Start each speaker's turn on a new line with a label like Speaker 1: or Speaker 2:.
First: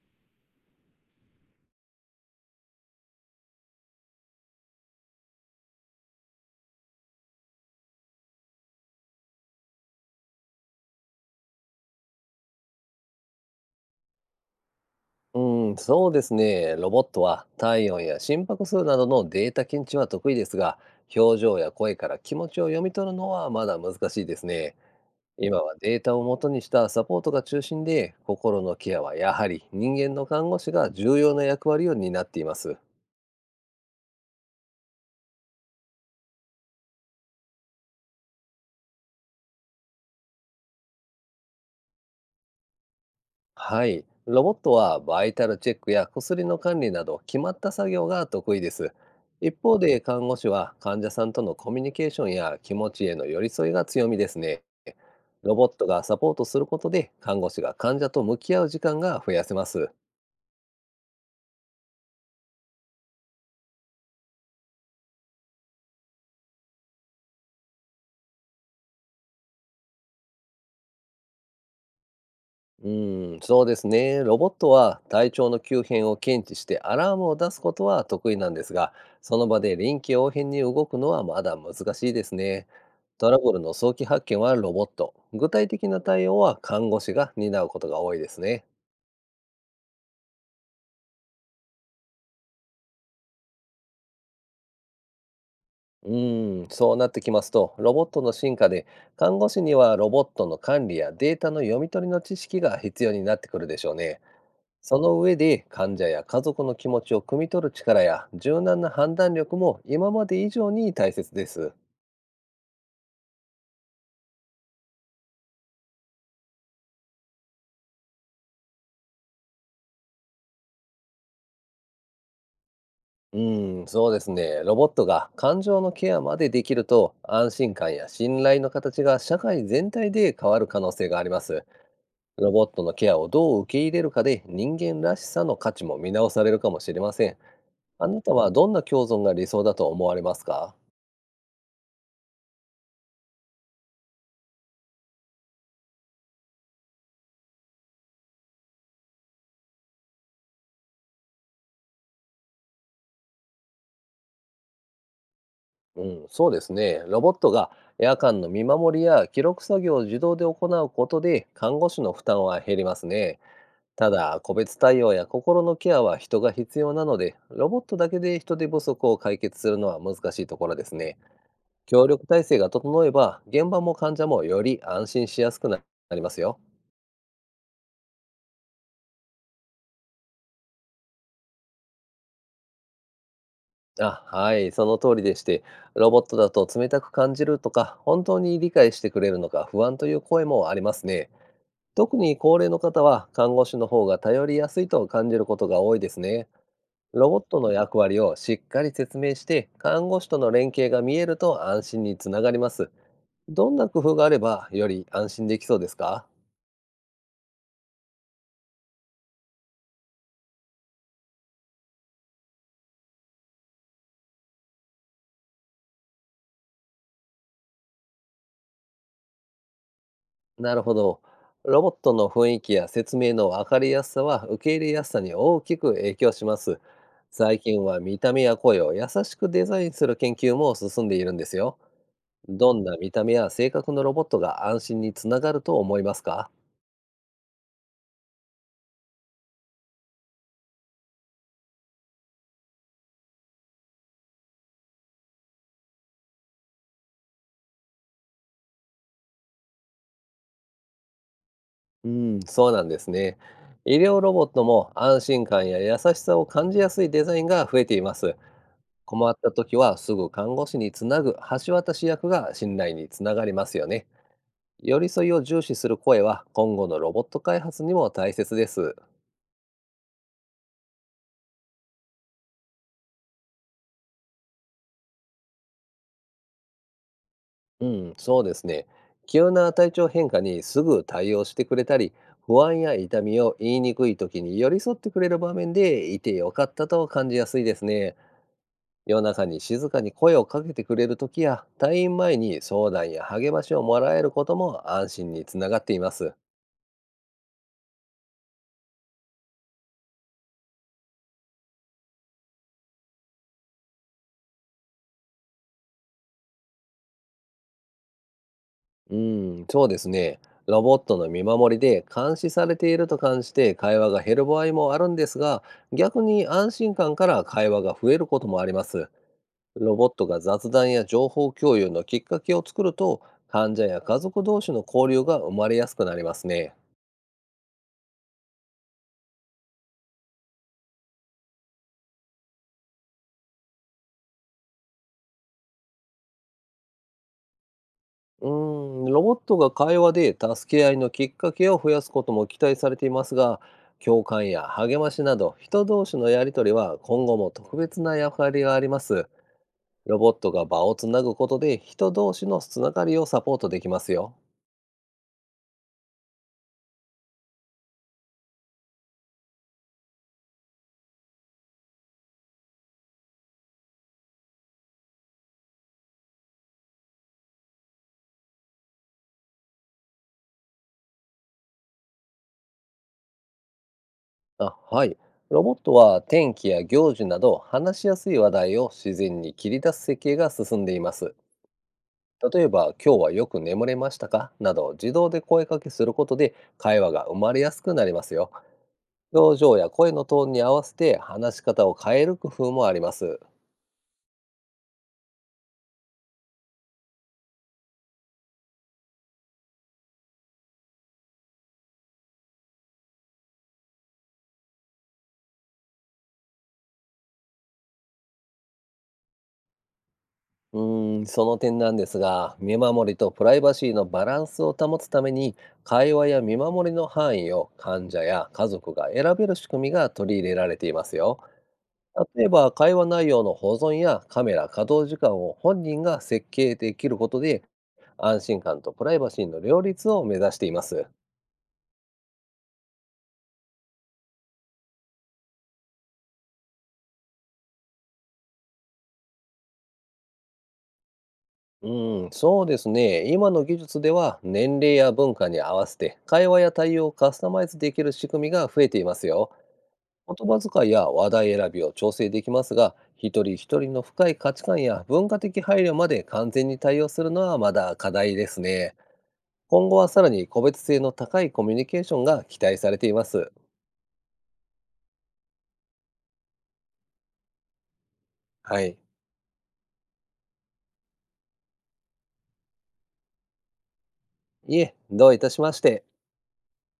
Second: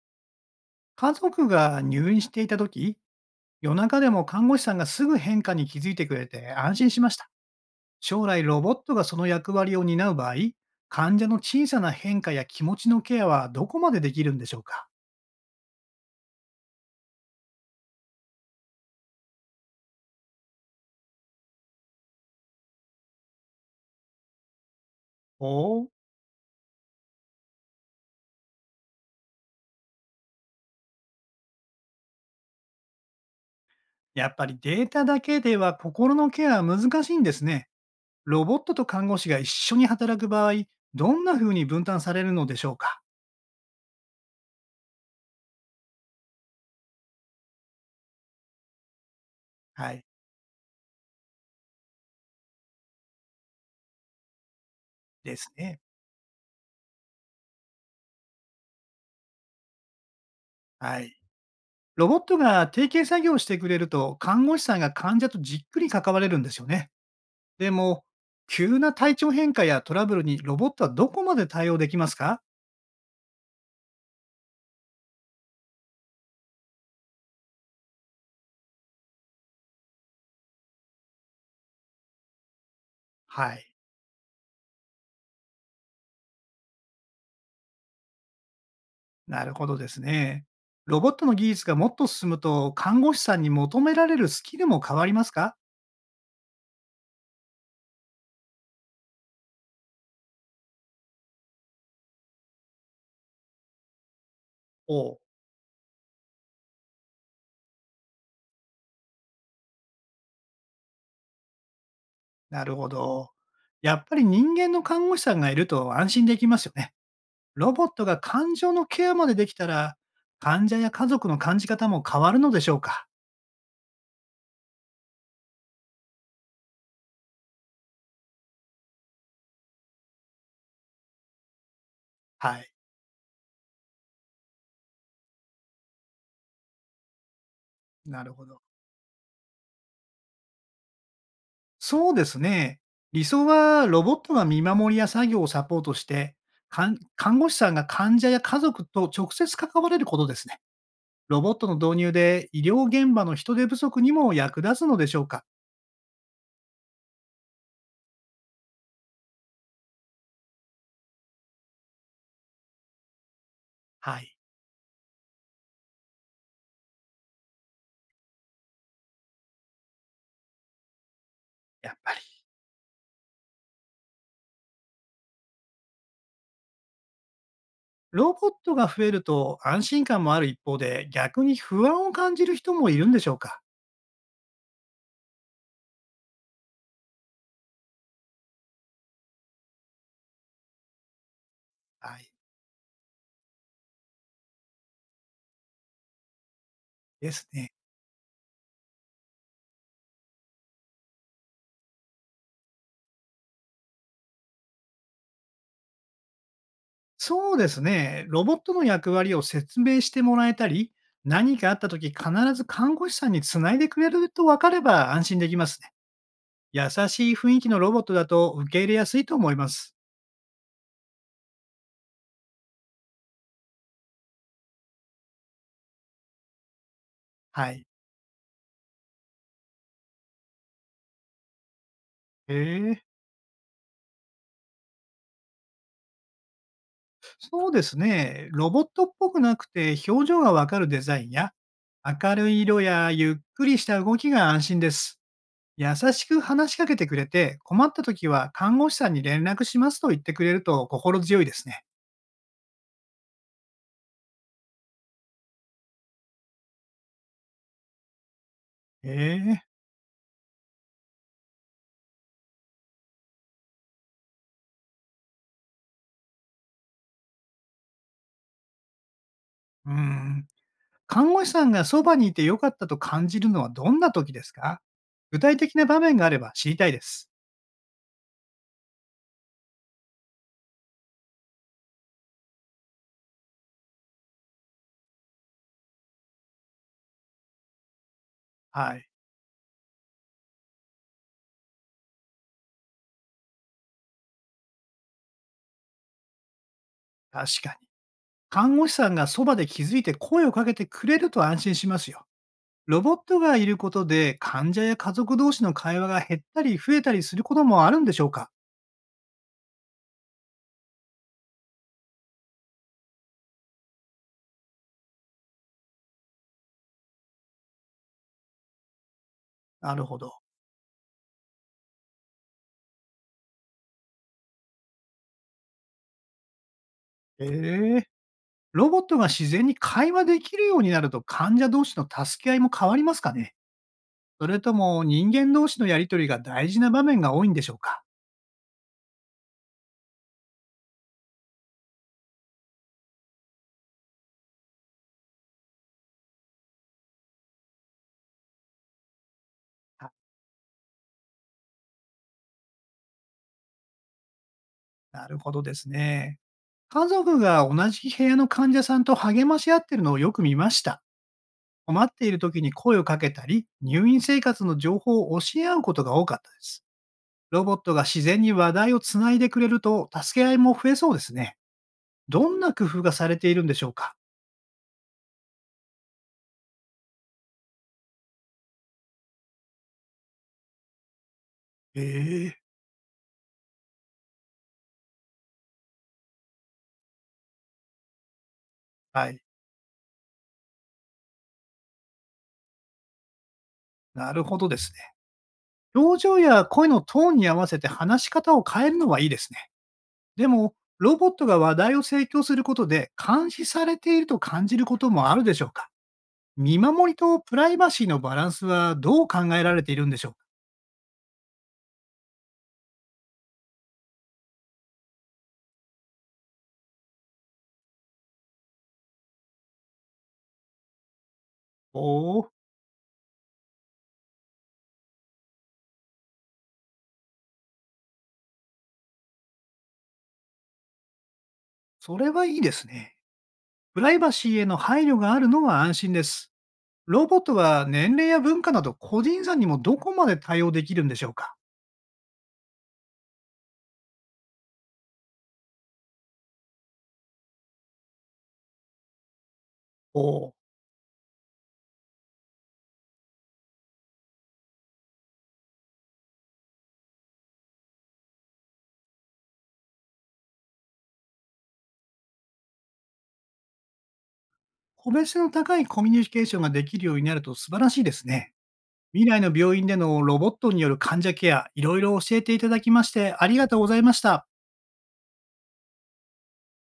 Speaker 1: 家族が入院していた時、夜中でも看護師さんがすぐ変化に気づいてくれて安心しました。将来ロボットがその役割を担う場合、患者の小さな変化や気持ちのケアはどこまでできるんでしょうか？
Speaker 2: うん、そうですね。ロボットは体温や心拍数などのデータ検知は得意ですが、表情や声から気持ちを読み取るのはまだ難しいですね。
Speaker 1: お
Speaker 2: 今は
Speaker 1: お、
Speaker 2: データを元にしたサポートが中心で、心のケアはやはり人間の看護師が重要な役割を担っています。
Speaker 1: やっぱりデータだけでは心のケアは難しいんですね。ロボットと看護師が一緒に働く場合、どんな風に分担されるのでしょうか？
Speaker 2: はい。ロボットはバイタルチェックや薬の管理など決まった作業が得意です。一方
Speaker 1: は
Speaker 2: で
Speaker 1: い。
Speaker 2: 看護師は患者さんとのコミュニケーションや気持ちへの寄り添いが強みですね。
Speaker 1: です
Speaker 2: ロボッ
Speaker 1: ね。
Speaker 2: トがサポートすることで看護師が患者と向き合う時間が増やせます。
Speaker 1: はい。ロボットが提携作業をしてくれると、看護師さんが患者とじっくり関われるんですよね。でも、急な体調変化やトラブルにロボットはどこまで対応できますか？
Speaker 2: うーん、そうですね。ロボットは体調の急変を検知してアラームを出すことは得意なんですが、その場で臨機応変に動くのはまだ難しいですね。トラブ
Speaker 1: は
Speaker 2: ル
Speaker 1: い。
Speaker 2: の早期発見はロボット、具体的な対応は看護師が担うことが多いですね。
Speaker 1: なるほどですね。ロボットの技術がもっと進むと、看護師さんに求められるスキルも変わりますか？
Speaker 2: うーん、そうなってきますと、ロボットの進化で、看護師にはロボットの管理やデータの読み取りの知識が必要になってくるでしょうね。
Speaker 1: お
Speaker 2: そ
Speaker 1: う、
Speaker 2: の上で患者や家族の気持ちを汲み取る力や柔軟な判断力も今まで以上に大切です。
Speaker 1: なるほど。やっぱり人間の看護師さんがいると安心できますよね。ロボットが感情のケアまでできたら、患者や家族の感じ方も変わるのでしょうか？
Speaker 2: うーん、そうですね。ロボットが感情のケアまでできると安心感や信頼の形が社会全体で変わる可能性があります。ロ
Speaker 1: は
Speaker 2: ボッ
Speaker 1: い。
Speaker 2: トのケアをどう受け入れるかで人間らしさの価値も見直されるかもしれません。あな
Speaker 1: なる
Speaker 2: た
Speaker 1: ほ
Speaker 2: は
Speaker 1: ど。
Speaker 2: どんな共存が理想だと思われますか？
Speaker 1: そうですね。理想はロボットが見守りや作業をサポートして、看護師さんが患者や家族と直接関われることですね。ロボットの導入で医療現場の人手不足にも役立つのでしょうか？
Speaker 2: うん、そうですね。ロボットが夜間の見守りや記録作業を自動で行うことで看護師の負担は減りますね。た
Speaker 1: はい、
Speaker 2: だ、個別対応や心のケアは人が必要なので、ロボットだけで人手不足を解決するのは難しいところですね。
Speaker 1: やっ
Speaker 2: 協
Speaker 1: ぱり。
Speaker 2: 力体制が整えば、現場も患者もより安心しやすくなりますよ。
Speaker 1: ロボットが増えると安心感もある一方で、逆に不安を感じる人もいるんでしょうか？
Speaker 2: あ、はい、その通りでして、ロボットだと冷たく感じるとか、本当に理解してくれるのか不安という声もありますね。
Speaker 1: は
Speaker 2: 特
Speaker 1: い、
Speaker 2: に高齢の方は看護師の方が頼りやすいと感じることが多いですね。ロ
Speaker 1: で
Speaker 2: ボッ
Speaker 1: す
Speaker 2: ト
Speaker 1: ね。
Speaker 2: の役割をしっかり説明して、看護師との連携が見えると安心につながります。どんな工夫があればより安心できそうですか？
Speaker 1: そうですね。ロボットの役割を説明してもらえたり、何かあったとき必ず看護師さんにつないでくれると分かれば安心できますね。優しい雰囲気のロボットだと受け入れやすいと思います。
Speaker 2: なるほど。ロボットの雰囲気や説明の分かりやすさは受け入れやすさに大きく影響します。最
Speaker 1: は
Speaker 2: 近
Speaker 1: い。
Speaker 2: は見た目や声を優しくデザインする研究も進んでいるんですよ。
Speaker 1: へ
Speaker 2: どんな
Speaker 1: え、
Speaker 2: 見た目や性格のロボットが安心につながると思いますか？
Speaker 1: そうですね。ロボットっぽくなくて表情がわかるデザインや、明るい色やゆっくりした動きが安心です。優しく話しかけてくれて、困った時は看護師さんに連絡しますと言ってくれると心強いですね。
Speaker 2: うん、そうなんですね。医療ロボットも安心感や優しさを感じやすいデザインが増えています。
Speaker 1: へ
Speaker 2: 困った
Speaker 1: え、
Speaker 2: 時はすぐ看護師につなぐ橋渡し役が信頼につながりますよね。寄り添いを重視する声は今後のロボット開発にも大切です。
Speaker 1: うん。看護師さんがそばにいて良かったと感じるのはどんな時ですか？具体的な場面があれば知りたいです。
Speaker 2: うん、そうですね。急な体調変化にすぐ対応してくれたり、不安や痛みを言いにくい時に寄り添ってくれる場面でいてよかったと感じやすいですね。
Speaker 1: はい、
Speaker 2: 夜中に静かに声をかけてくれる時や退院前に相談や励ましをもらえることも安心につながっています。
Speaker 1: 確かに。看護師さんがそばで気づいて声をかけてくれると安心しますよ。ロボットがいることで患者や家族同士の会話が減ったり増えたりすることもあるんでしょうか？
Speaker 2: うん、そうですね。ロボットの見守りで監視されていると感じて会話が減る場合もあるんですが、逆に安心感から会話が増えることもあります。
Speaker 1: な
Speaker 2: ロ
Speaker 1: る
Speaker 2: ボッ
Speaker 1: ほ
Speaker 2: ト
Speaker 1: ど。
Speaker 2: が雑談や情報共有のきっかけを作ると患者や家族同士の交流が生まれやすくなりますね。
Speaker 1: ええ。ロボットが自然に会話できるようになると患者同士の助け合いも変わりますかね？それとも人間同士のやりとりが大事な場面が多いんでしょうか？
Speaker 2: うーん、ロボットが会話で助け合いのきっかけを増やすことも期待されていますが、共感や励ましなど人同士のやりとりは今後も特別な役割があります。
Speaker 1: あ、
Speaker 2: ロボットが場をつなぐことで人同士のつながりをサポートできますよ。
Speaker 1: なるほどですね。家族が同じ部屋の患者さんと励まし合ってるのをよく見ました。困っている時に声をかけたり、入院生活の情報を教え合うことが多かったです。ロボットが自然に話題をつないでくれると、助け合いも増えそうですね。どんな工夫がされているんでしょうか？
Speaker 2: あ、はい。ロボットは天気や行事など話しやすい話題を自然に切り出す設計が進んでいます。
Speaker 1: ええ、
Speaker 2: 例えば「今日はよく眠れましたか?」など自動で声かけすることで会話が生まれやすくなりますよ。
Speaker 1: はい。
Speaker 2: 表情や声のトーンに合わせて話し方を変える工夫もあります。
Speaker 1: なるほどですね。表情や声のトーンに合わせて話し方を変えるのはいいですね。でも、ロボットが話題を提供することで監視されていると感じることもあるでしょうか？見守りとプライバシーのバランスはどう考えられているんでしょうか？
Speaker 2: うーん、その点なんですが、見守りとプライバシーのバランスを保つために、会話や見守りの範囲を患者や家族が選べる仕組みが取り入れられていますよ。
Speaker 1: お
Speaker 2: 例え
Speaker 1: お、
Speaker 2: ば、会話内容の保存やカメラ稼働時間を本人が設計できることで、安心感とプライバシーの両立を目指しています。
Speaker 1: それはいいですね。プライバシーへの配慮があるのは安心です。ロボットは年齢や文化など個人差にもどこまで対応できるんでしょうか？
Speaker 2: うん、そうですね。今の技術では年齢や文化に合わせて会話や対応をカスタマイズできる仕組みが増えていますよ。
Speaker 1: お
Speaker 2: 言
Speaker 1: お、
Speaker 2: 葉遣いや話題選びを調整できますが、一人一人の深い価値観や文化的配慮まで完全に対応するのはまだ課題ですね。今後はさらに個別性の高いコミュニケーションが期待されています。
Speaker 1: 個別の高いコミュニケーションができるようになると素晴らしいですね。
Speaker 2: はい。
Speaker 1: 未来の病院でのロボットによる患者ケア、いろいろ教えていただきまして、ありがとうございました。
Speaker 2: いえ、どういたしまして。